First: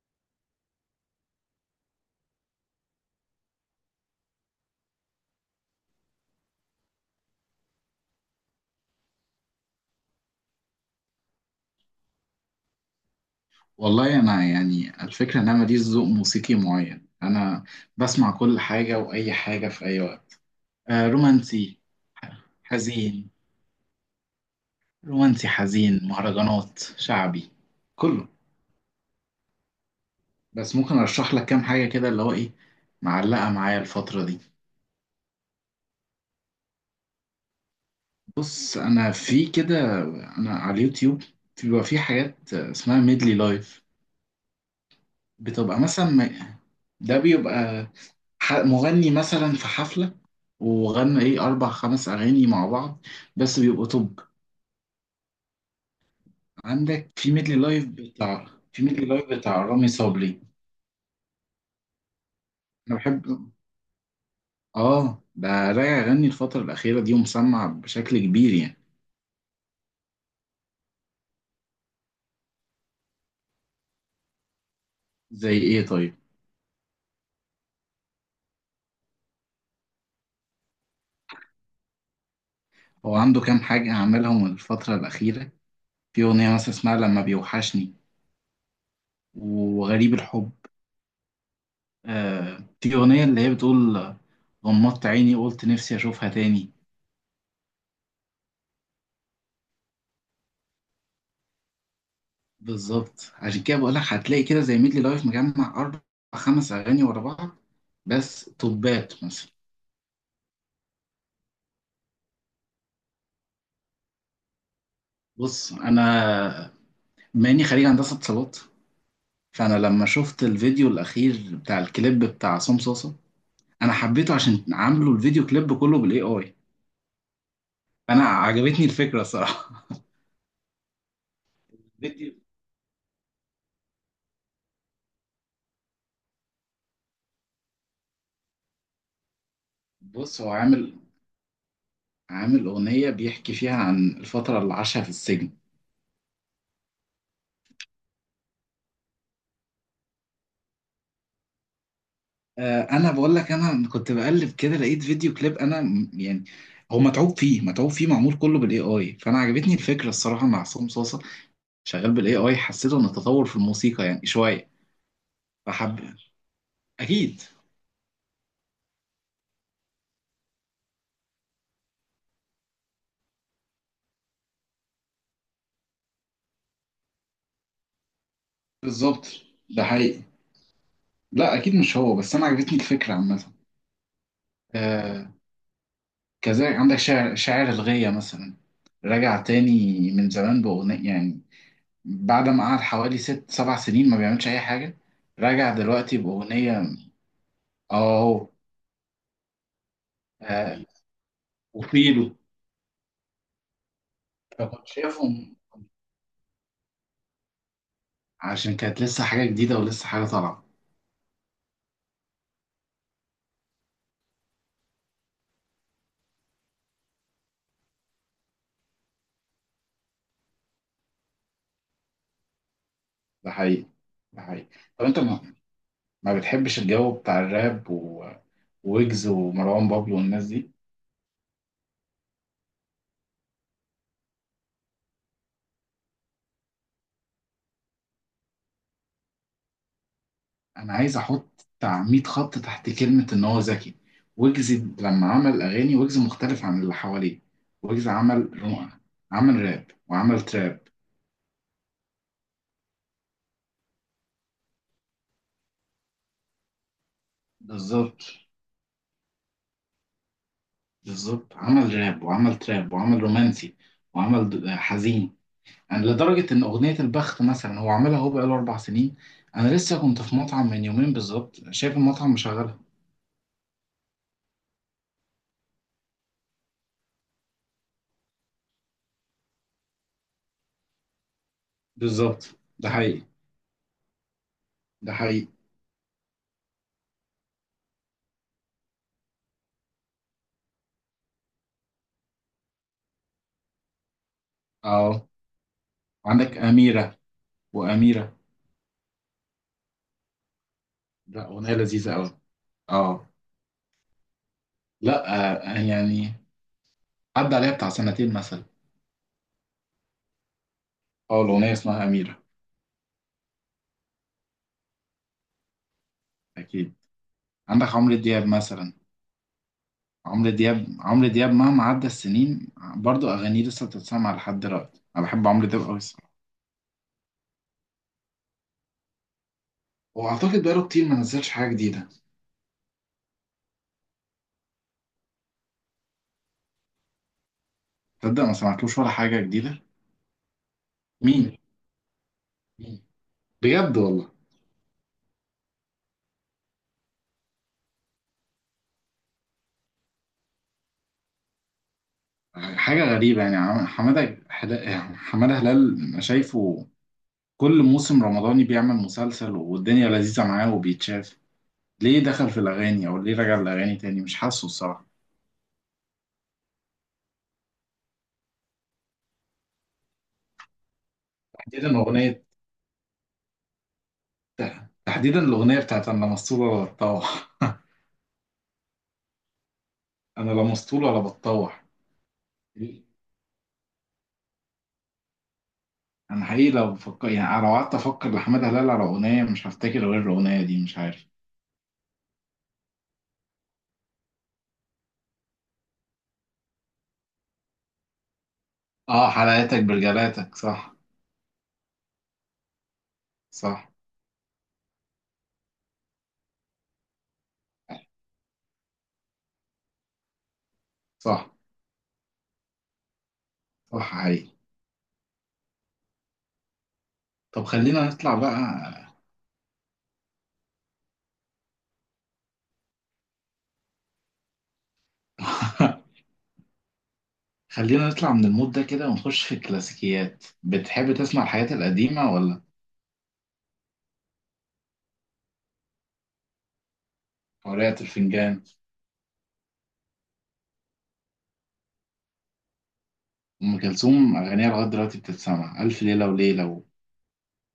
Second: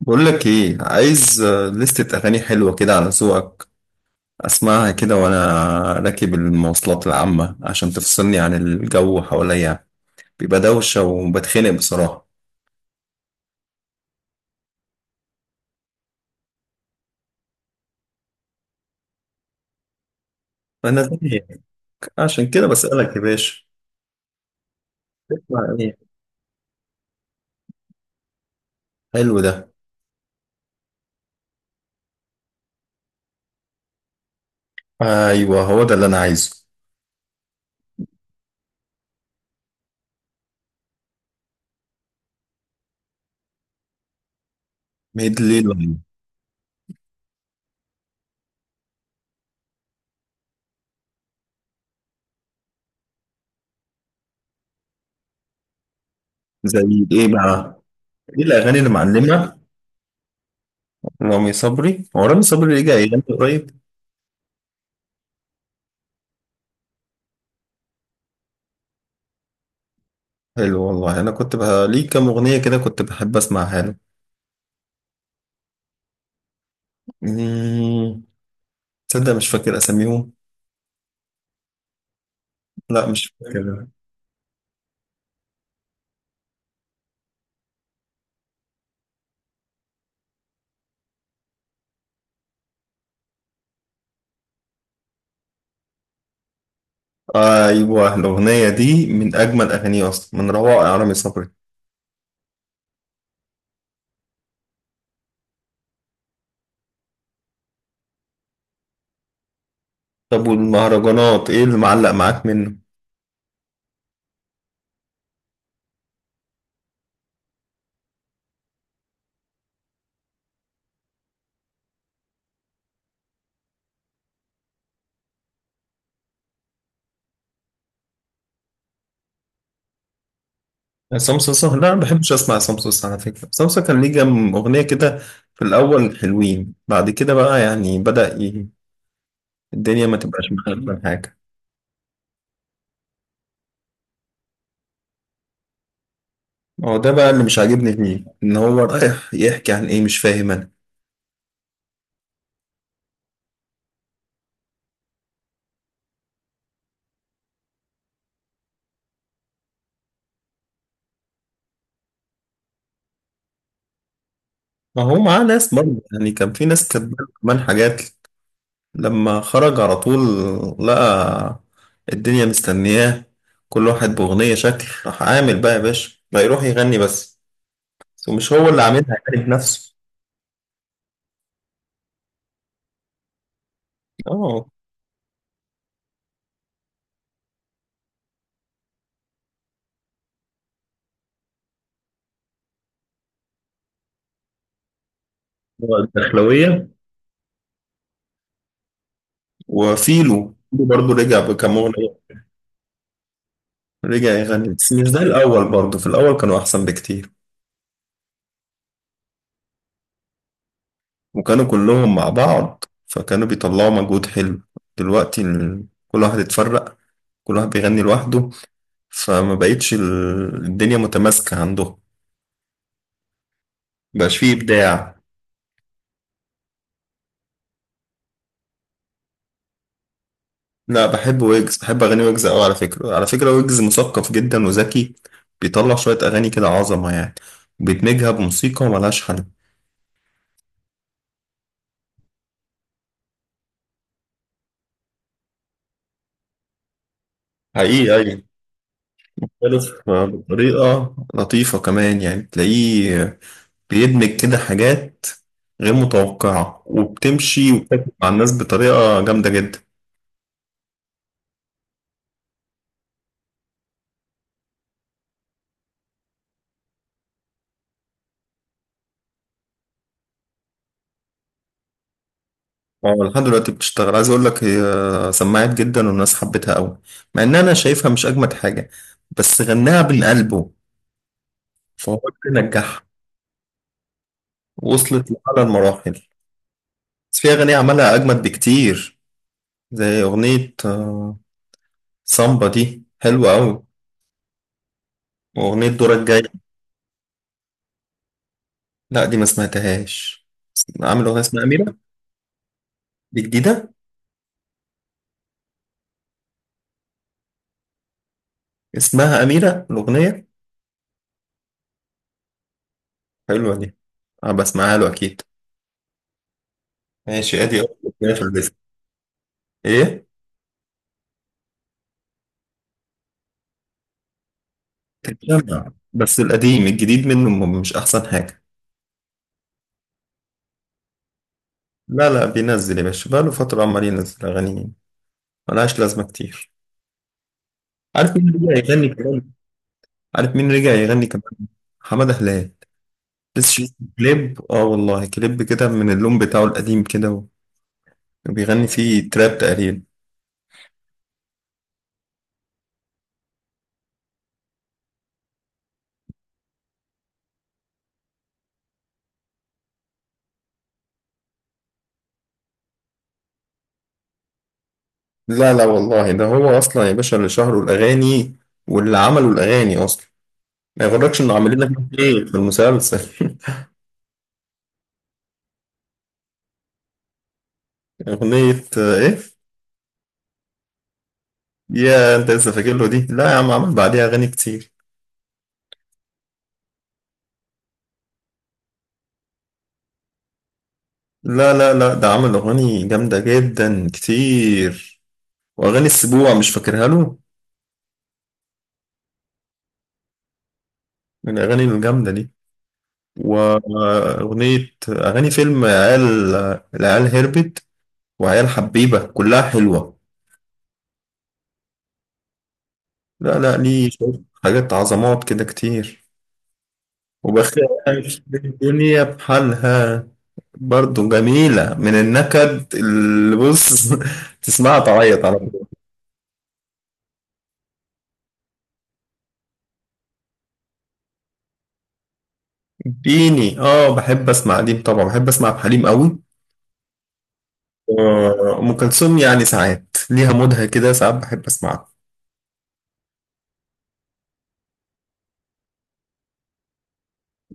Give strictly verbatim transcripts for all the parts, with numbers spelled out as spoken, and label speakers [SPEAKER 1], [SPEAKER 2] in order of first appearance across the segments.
[SPEAKER 1] بقول لك ايه، عايز آه، لستة اغاني حلوة كده على ذوقك، اسمعها كده وانا راكب المواصلات العامة، عشان تفصلني عن الجو حواليا. بيبقى دوشة وبتخنق بصراحة.
[SPEAKER 2] والله انا يعني الفكره ان انا ماليش ذوق موسيقي معين. انا بسمع كل حاجه واي حاجه في اي وقت.
[SPEAKER 1] فانا
[SPEAKER 2] آه،
[SPEAKER 1] زيك،
[SPEAKER 2] رومانسي.
[SPEAKER 1] عشان كده بسألك يا
[SPEAKER 2] حزين.
[SPEAKER 1] باشا.
[SPEAKER 2] رومانسي،
[SPEAKER 1] اسمع
[SPEAKER 2] حزين،
[SPEAKER 1] ايه؟
[SPEAKER 2] مهرجانات، شعبي. كله.
[SPEAKER 1] حلو ده.
[SPEAKER 2] بس ممكن ارشح لك كام حاجه كده اللي هو ايه معلقه معايا الفتره دي.
[SPEAKER 1] ايوه، هو ده اللي انا عايزه.
[SPEAKER 2] بص، انا في كده، انا على اليوتيوب بيبقى في حاجات اسمها ميدلي لايف.
[SPEAKER 1] ميد ليل؟
[SPEAKER 2] بتبقى مثلا، م- ده بيبقى ح- مغني مثلا في حفلة وغنى ايه اربع خمس اغاني مع بعض بس بيبقوا توب.
[SPEAKER 1] زي
[SPEAKER 2] عندك
[SPEAKER 1] ايه
[SPEAKER 2] في ميدلي
[SPEAKER 1] بقى؟
[SPEAKER 2] لايف
[SPEAKER 1] ايه
[SPEAKER 2] بتاع
[SPEAKER 1] الاغاني
[SPEAKER 2] في
[SPEAKER 1] اللي
[SPEAKER 2] ميدلي لايف
[SPEAKER 1] معلمة؟
[SPEAKER 2] بتاع رامي صبري.
[SPEAKER 1] رامي صبري، هو رامي صبري رجع
[SPEAKER 2] انا
[SPEAKER 1] يغني
[SPEAKER 2] بحب
[SPEAKER 1] قريب؟
[SPEAKER 2] اه، ده راجع يغني الفترة الأخيرة دي ومسمع بشكل كبير يعني.
[SPEAKER 1] حلو والله. انا كنت بقى ليه كام اغنية كده كنت بحب اسمعها له.
[SPEAKER 2] زي ايه طيب؟
[SPEAKER 1] مم. تصدق مش فاكر اساميهم. لا
[SPEAKER 2] هو
[SPEAKER 1] مش
[SPEAKER 2] عنده كام
[SPEAKER 1] فاكر.
[SPEAKER 2] حاجة عملهم الفترة الأخيرة، في أغنية مثلا اسمها لما بيوحشني، وغريب الحب. آه، في أغنية اللي هي بتقول غمضت عيني قلت نفسي أشوفها تاني.
[SPEAKER 1] ايوه، الاغنيه دي من اجمل اغانيه اصلا، من روائع رامي صبري.
[SPEAKER 2] بالظبط، عشان كده بقول لك هتلاقي كده زي ميدلي لايف مجمع اربع خمس اغاني ورا بعض بس توبات مثلا.
[SPEAKER 1] طب والمهرجانات ايه اللي معلق معاك منه؟
[SPEAKER 2] بص، انا ماني خريج هندسه اتصالات، فانا لما شفت الفيديو الاخير بتاع الكليب بتاع عصام صاصا انا حبيته عشان عامله الفيديو كليب كله بالاي اي، انا عجبتني الفكره الصراحه.
[SPEAKER 1] عصام صاصا؟ لا، ما بحبش
[SPEAKER 2] الفيديو
[SPEAKER 1] اسمع عصام صاصا. على فكره عصام صاصا كان ليه كام اغنيه كده في الاول حلوين، بعد كده بقى يعني بدا ي- الدنيا ما
[SPEAKER 2] بص، هو
[SPEAKER 1] تبقاش
[SPEAKER 2] عامل
[SPEAKER 1] مخالفه حاجه.
[SPEAKER 2] عامل اغنيه بيحكي فيها عن الفتره اللي عاشها في السجن.
[SPEAKER 1] هو ده بقى اللي مش عاجبني فيه، ان هو رايح يحكي عن ايه مش فاهم انا.
[SPEAKER 2] آه، انا بقول لك انا كنت بقلب كده لقيت فيديو كليب انا م- يعني هو متعوب فيه متعوب فيه معمول كله بالاي اي، فانا عجبتني الفكره الصراحه مع عصام صاصه شغال بالاي اي، حسيته ان التطور في الموسيقى يعني شويه.
[SPEAKER 1] ما هو معاه ناس
[SPEAKER 2] فحب
[SPEAKER 1] برضه يعني، كان في ناس كاتبه له
[SPEAKER 2] اكيد.
[SPEAKER 1] كمان حاجات. لما خرج على طول لقى الدنيا مستنياه، كل واحد بأغنية، شكل راح عامل بقى يا باشا بقى يروح يغني بس. ومش هو اللي عاملها
[SPEAKER 2] بالظبط،
[SPEAKER 1] يعني
[SPEAKER 2] ده
[SPEAKER 1] بنفسه.
[SPEAKER 2] حقيقي. لا اكيد مش هو بس، انا عجبتني الفكره عامه.
[SPEAKER 1] اه.
[SPEAKER 2] آه. كذلك عندك شاعر شاعر الغية مثلا، رجع تاني من زمان باغنيه يعني، بعد ما قعد حوالي ست سبع سنين ما بيعملش اي حاجه، رجع
[SPEAKER 1] هو
[SPEAKER 2] دلوقتي باغنيه. اه.
[SPEAKER 1] الدخلوية.
[SPEAKER 2] اهو.
[SPEAKER 1] وفيلو
[SPEAKER 2] آه،
[SPEAKER 1] برضه رجع بكام أغنية،
[SPEAKER 2] وفيلو.
[SPEAKER 1] رجع يغني
[SPEAKER 2] فكنت
[SPEAKER 1] بس مش زي
[SPEAKER 2] شايفهم
[SPEAKER 1] الأول، برضه في الأول كانوا أحسن بكتير
[SPEAKER 2] عشان كانت لسه حاجة جديدة ولسه حاجة طالعة.
[SPEAKER 1] وكانوا كلهم مع بعض، فكانوا بيطلعوا مجهود حلو. دلوقتي ال- كل واحد اتفرق، كل واحد بيغني لوحده، فما بقتش ال- الدنيا متماسكة عندهم.
[SPEAKER 2] ده حقيقي،
[SPEAKER 1] مبقاش
[SPEAKER 2] ده
[SPEAKER 1] فيه
[SPEAKER 2] حقيقي. طب
[SPEAKER 1] إبداع.
[SPEAKER 2] انت ما, ما بتحبش الجو بتاع الراب، و- وويجز ومروان بابلو والناس دي.
[SPEAKER 1] لا، بحب ويجز، بحب أغاني ويجز أوي. على فكرة، على فكرة ويجز مثقف جدا وذكي، بيطلع شوية أغاني كده عظمة يعني، وبيدمجها بموسيقى ملهاش حل.
[SPEAKER 2] انا عايز احط بتاع مية خط تحت كلمة ان هو ذكي. ويجز لما عمل اغاني ويجز مختلف عن اللي حواليه. ويجز
[SPEAKER 1] حقيقي أيوة.
[SPEAKER 2] عمل رو- عمل راب
[SPEAKER 1] مختلف
[SPEAKER 2] وعمل تراب.
[SPEAKER 1] بطريقة لطيفة كمان، يعني تلاقيه بيدمج كده حاجات غير متوقعة، وبتمشي وبتاكل مع
[SPEAKER 2] بالظبط،
[SPEAKER 1] الناس بطريقة جامدة جدا.
[SPEAKER 2] بالظبط، عمل راب وعمل تراب وعمل رومانسي، وعمل د- حزين يعني، لدرجة إن أغنية البخت مثلا هو عاملها، هو بقاله أربع سنين. أنا لسه كنت في مطعم من يومين بالظبط شايف المطعم مشغلها.
[SPEAKER 1] اه لحد دلوقتي بتشتغل. عايز اقول لك، هي سمعت جدا والناس حبتها قوي، مع ان انا شايفها مش اجمد حاجة، بس غناها من قلبه، فهو
[SPEAKER 2] بالظبط،
[SPEAKER 1] اللي
[SPEAKER 2] ده
[SPEAKER 1] نجحها،
[SPEAKER 2] حقيقي، ده
[SPEAKER 1] وصلت
[SPEAKER 2] حقيقي.
[SPEAKER 1] لأعلى المراحل. بس في أغاني عملها أجمد بكتير، زي أغنية آه، سامبا دي حلوة أوي،
[SPEAKER 2] أه.
[SPEAKER 1] وأغنية دورك الجاي.
[SPEAKER 2] عندك أميرة. وأميرة،
[SPEAKER 1] لا دي ما سمعتهاش. عامل أغنية
[SPEAKER 2] لا،
[SPEAKER 1] اسمها
[SPEAKER 2] أغنية
[SPEAKER 1] أميرة؟
[SPEAKER 2] لذيذة أوي. أه.
[SPEAKER 1] دي جديدة.
[SPEAKER 2] لا، آه، يعني عدى عليها بتاع سنتين مثلا.
[SPEAKER 1] اسمها أميرة الأغنية؟
[SPEAKER 2] أه، الأغنية اسمها أميرة.
[SPEAKER 1] حلوة دي، أنا بسمعها له أكيد.
[SPEAKER 2] أكيد.
[SPEAKER 1] ماشي، أدي
[SPEAKER 2] عندك
[SPEAKER 1] أول
[SPEAKER 2] عمرو
[SPEAKER 1] أغنية في
[SPEAKER 2] دياب
[SPEAKER 1] البيت.
[SPEAKER 2] مثلا.
[SPEAKER 1] إيه؟
[SPEAKER 2] عمرو دياب عمرو دياب مهما عدى السنين برضو أغانيه لسه بتتسمع لحد دلوقتي، أنا بحب عمرو دياب
[SPEAKER 1] تتجمع،
[SPEAKER 2] أوي الصراحة.
[SPEAKER 1] بس القديم الجديد منه م- مش أحسن حاجة.
[SPEAKER 2] وأعتقد بقاله كتير ما نزلش حاجة جديدة.
[SPEAKER 1] لا لا، بينزل يا باشا، بقاله فترة عمال ينزل أغاني ملهاش لازمة كتير. عارف
[SPEAKER 2] تصدق،
[SPEAKER 1] مين
[SPEAKER 2] ما
[SPEAKER 1] اللي
[SPEAKER 2] سمعتلوش
[SPEAKER 1] بيغني
[SPEAKER 2] ولا حاجة
[SPEAKER 1] كمان؟
[SPEAKER 2] جديدة.
[SPEAKER 1] عارف مين رجع يغني
[SPEAKER 2] مين؟
[SPEAKER 1] كمان؟ حمادة هلال.
[SPEAKER 2] مين؟
[SPEAKER 1] لسه شايف
[SPEAKER 2] بجد والله.
[SPEAKER 1] كليب، اه والله كليب كده من اللون بتاعه القديم كده و- بيغني فيه تراب تقريبا.
[SPEAKER 2] حاجة غريبة يعني، عم- حمادة حلا- حمادة هلال أنا شايفه كل موسم رمضاني بيعمل مسلسل والدنيا لذيذة معاه وبيتشاف، ليه دخل في الأغاني أو ليه رجع الأغاني تاني؟ مش حاسه الصراحة.
[SPEAKER 1] لا لا والله، ده هو اصلا يا باشا اللي شهره الاغاني واللي عملوا الاغاني اصلا، ما يغركش انه عاملين لك
[SPEAKER 2] تحديدا أغنية
[SPEAKER 1] ايه في المسلسل.
[SPEAKER 2] تحديدا الأغنية بتاعت أنا لا مسطول ولا بتطوح.
[SPEAKER 1] اغنية آه، ايه.
[SPEAKER 2] أنا لا مسطول ولا بتطوح.
[SPEAKER 1] يا انت لسه فاكر له دي، لا يا عم عمل بعديها اغاني كتير.
[SPEAKER 2] أنا حقيقي لو بفكر يعني، لو قعدت أفكر لحمادة هلال على أغنية مش هفتكر غير الأغنية دي، مش عارف.
[SPEAKER 1] لا لا لا، ده عمل اغاني جامدة جدا كتير، واغاني السبوع مش فاكرها له؟
[SPEAKER 2] آه، حلقاتك برجلاتك، صح.
[SPEAKER 1] من الاغاني الجامدة دي،
[SPEAKER 2] صح.
[SPEAKER 1] وأغنية أغاني فيلم عيال، العيال هربت، وعيال حبيبة، كلها حلوة.
[SPEAKER 2] صح.
[SPEAKER 1] لا لا،
[SPEAKER 2] صح،
[SPEAKER 1] ليه شوية
[SPEAKER 2] حقيقي.
[SPEAKER 1] حاجات عظمات كده كتير.
[SPEAKER 2] طب
[SPEAKER 1] وبخاف
[SPEAKER 2] خلينا نطلع بقى.
[SPEAKER 1] الدنيا بحالها، برضو جميلة من النكد اللي بص تسمعها تعيط على طول.
[SPEAKER 2] خلينا نطلع من المود ده كده ونخش في الكلاسيكيات. بتحب تسمع الحاجات القديمة ولا؟
[SPEAKER 1] ديني اه، بحب اسمع قديم طبعا، بحب اسمع حليم قوي.
[SPEAKER 2] قارئة الفنجان.
[SPEAKER 1] آه، أم كلثوم يعني ساعات ليها مودها كده، ساعات بحب اسمعها.
[SPEAKER 2] أم كلثوم أغانيها لغاية دلوقتي بتتسمع، ألف ليلة وليلة، و...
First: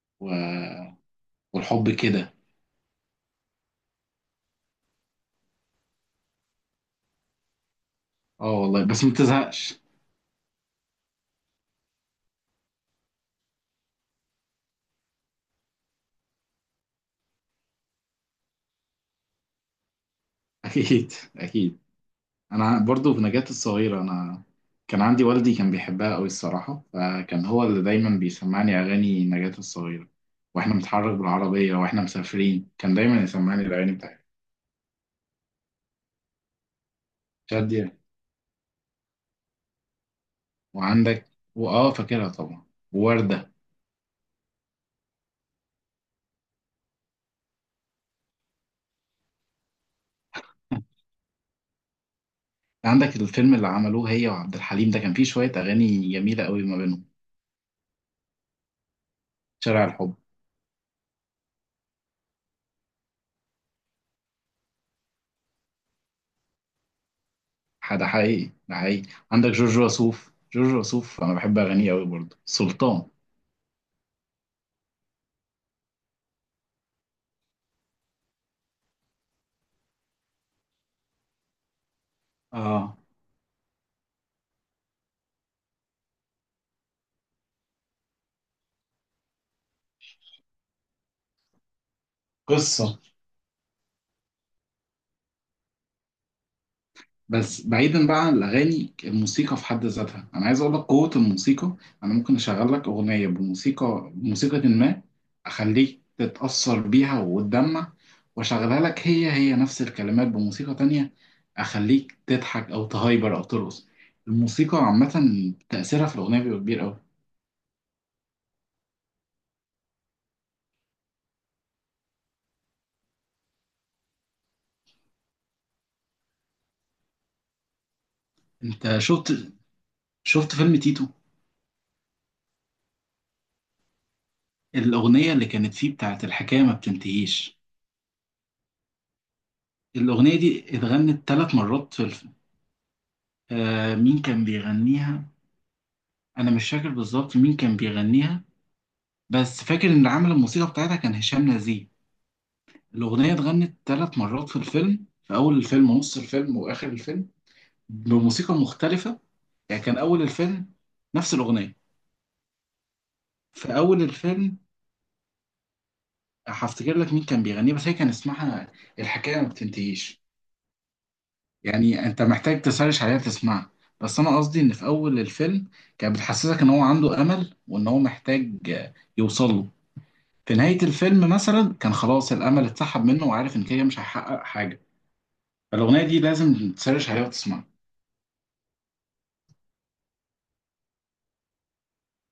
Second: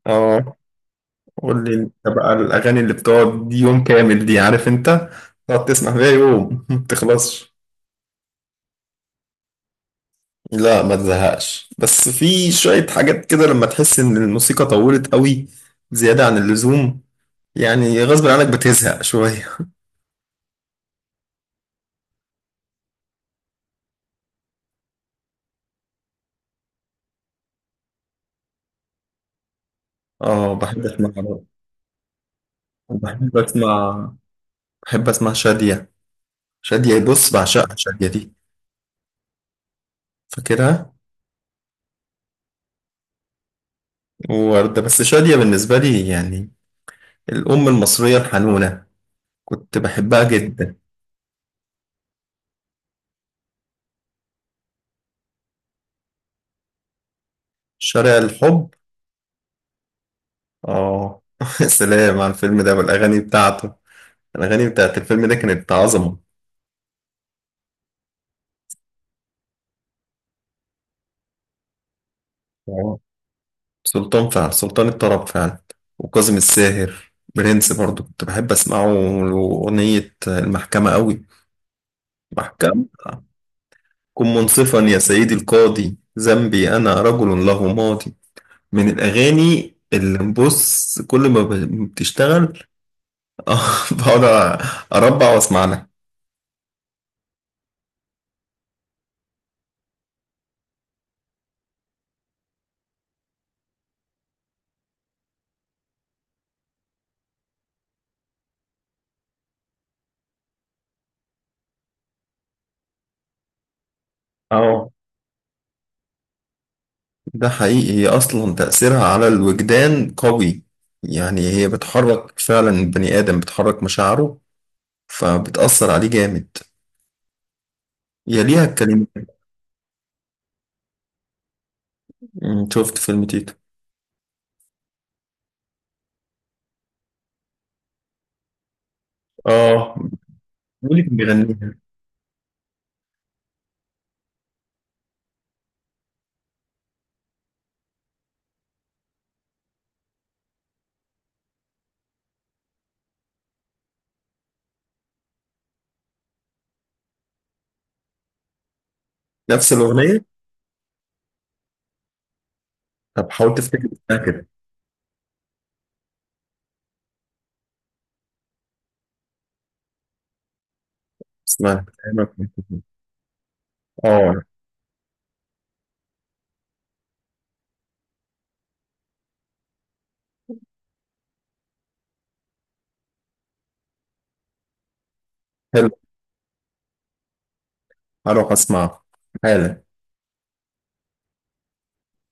[SPEAKER 1] اه.
[SPEAKER 2] و...
[SPEAKER 1] قول لي
[SPEAKER 2] والحب
[SPEAKER 1] انت بقى،
[SPEAKER 2] كده.
[SPEAKER 1] الاغاني اللي بتقعد دي يوم كامل دي عارف انت، تقعد تسمع فيها يوم ما بتخلصش.
[SPEAKER 2] اه والله، بس ما بتزهقش.
[SPEAKER 1] لا ما تزهقش، بس في شوية حاجات كده لما تحس ان الموسيقى طولت قوي زيادة عن اللزوم، يعني غصب عنك بتزهق شوية.
[SPEAKER 2] أكيد، أكيد. انا برضو في نجاة الصغيرة. انا كان عندي والدي كان بيحبها قوي الصراحة، فكان هو اللي دايما بيسمعني اغاني نجاة الصغيرة
[SPEAKER 1] اه
[SPEAKER 2] واحنا
[SPEAKER 1] بحب اسمع
[SPEAKER 2] بنتحرك
[SPEAKER 1] برضه.
[SPEAKER 2] بالعربية، واحنا مسافرين كان دايما
[SPEAKER 1] بحب
[SPEAKER 2] يسمعني الاغاني
[SPEAKER 1] اسمع
[SPEAKER 2] بتاعتها.
[SPEAKER 1] بحب اسمع شادية. شادية بص، بعشقها
[SPEAKER 2] شادية.
[SPEAKER 1] شادية دي، فاكرها،
[SPEAKER 2] وعندك، واه فاكرها طبعا، ووردة.
[SPEAKER 1] ووردة. بس شادية بالنسبة لي يعني الأم المصرية الحنونة، كنت بحبها جدا.
[SPEAKER 2] عندك الفيلم اللي عملوه هي وعبد الحليم ده كان فيه شوية اغاني جميلة قوي ما بينهم.
[SPEAKER 1] شارع الحب،
[SPEAKER 2] شارع الحب.
[SPEAKER 1] اه سلام على الفيلم ده والاغاني بتاعته، الاغاني بتاعت الفيلم ده كانت عظمه.
[SPEAKER 2] ده حقيقي، ده حقيقي. عندك جورج وسوف. جورج وسوف انا بحب اغانيه قوي برضه،
[SPEAKER 1] اه،
[SPEAKER 2] سلطان.
[SPEAKER 1] سلطان فعلا، سلطان الطرب فعلا. وكاظم الساهر برنس، برضو كنت بحب اسمعه له. اغنيه المحكمه قوي، محكمه،
[SPEAKER 2] اه.
[SPEAKER 1] كن منصفا يا سيدي القاضي، ذنبي انا رجل له ماضي، من الاغاني اللي بص كل ما ب- بتشتغل
[SPEAKER 2] قصة.
[SPEAKER 1] آه، بقعد اربع واسمع لها.
[SPEAKER 2] بس بعيدا بقى عن الاغاني، الموسيقى في حد ذاتها، انا عايز اقول لك قوه الموسيقى. انا ممكن اشغل لك اغنيه بموسيقى بموسيقى ما، اخليك تتاثر بيها وتدمع، واشغلها لك هي هي نفس الكلمات بموسيقى تانية، اخليك تضحك او تهايبر او ترقص. الموسيقى
[SPEAKER 1] اه
[SPEAKER 2] عامه تاثيرها في الاغنيه بيبقى كبير قوي.
[SPEAKER 1] ده حقيقي، هي أصلا تأثيرها على الوجدان قوي، يعني هي بتحرك فعلا البني آدم، بتحرك مشاعره، فبتأثر عليه جامد، يليها
[SPEAKER 2] انت
[SPEAKER 1] الكلمات.
[SPEAKER 2] شفت شفت فيلم تيتو؟
[SPEAKER 1] مم، شفت فيلم تيتو.
[SPEAKER 2] الاغنيه اللي كانت فيه بتاعت الحكايه ما بتنتهيش،
[SPEAKER 1] اه،
[SPEAKER 2] الاغنيه دي
[SPEAKER 1] مين اللي كان
[SPEAKER 2] اتغنت ثلاث
[SPEAKER 1] بيغنيها؟
[SPEAKER 2] مرات في الفيلم. آه، مين كان بيغنيها؟ انا مش فاكر بالظبط مين كان بيغنيها، بس فاكر ان عامل الموسيقى بتاعتها كان هشام نزيه. الاغنيه اتغنت ثلاث مرات في الفيلم، في اول الفيلم ونص الفيلم واخر الفيلم بموسيقى مختلفه.
[SPEAKER 1] نفس
[SPEAKER 2] يعني كان اول
[SPEAKER 1] الأغنية؟
[SPEAKER 2] الفيلم نفس الاغنيه،
[SPEAKER 1] طب حاول
[SPEAKER 2] في
[SPEAKER 1] تفتكر
[SPEAKER 2] اول
[SPEAKER 1] اسمها كده.
[SPEAKER 2] الفيلم هفتكر لك مين كان بيغنيها، بس هي كان اسمها الحكايه ما بتنتهيش.
[SPEAKER 1] اسمها
[SPEAKER 2] يعني انت
[SPEAKER 1] كلامك من
[SPEAKER 2] محتاج
[SPEAKER 1] كتير.
[SPEAKER 2] تسرش عليها تسمعها. بس انا
[SPEAKER 1] اه
[SPEAKER 2] قصدي ان في اول الفيلم كانت بتحسسك ان هو عنده امل وان هو محتاج يوصل له. في نهاية الفيلم مثلا كان خلاص الأمل اتسحب منه وعارف إن كده مش هيحقق حاجة.
[SPEAKER 1] حلو،
[SPEAKER 2] فالأغنية دي لازم تسرش عليها وتسمعها.
[SPEAKER 1] هروح أسمعها حالا.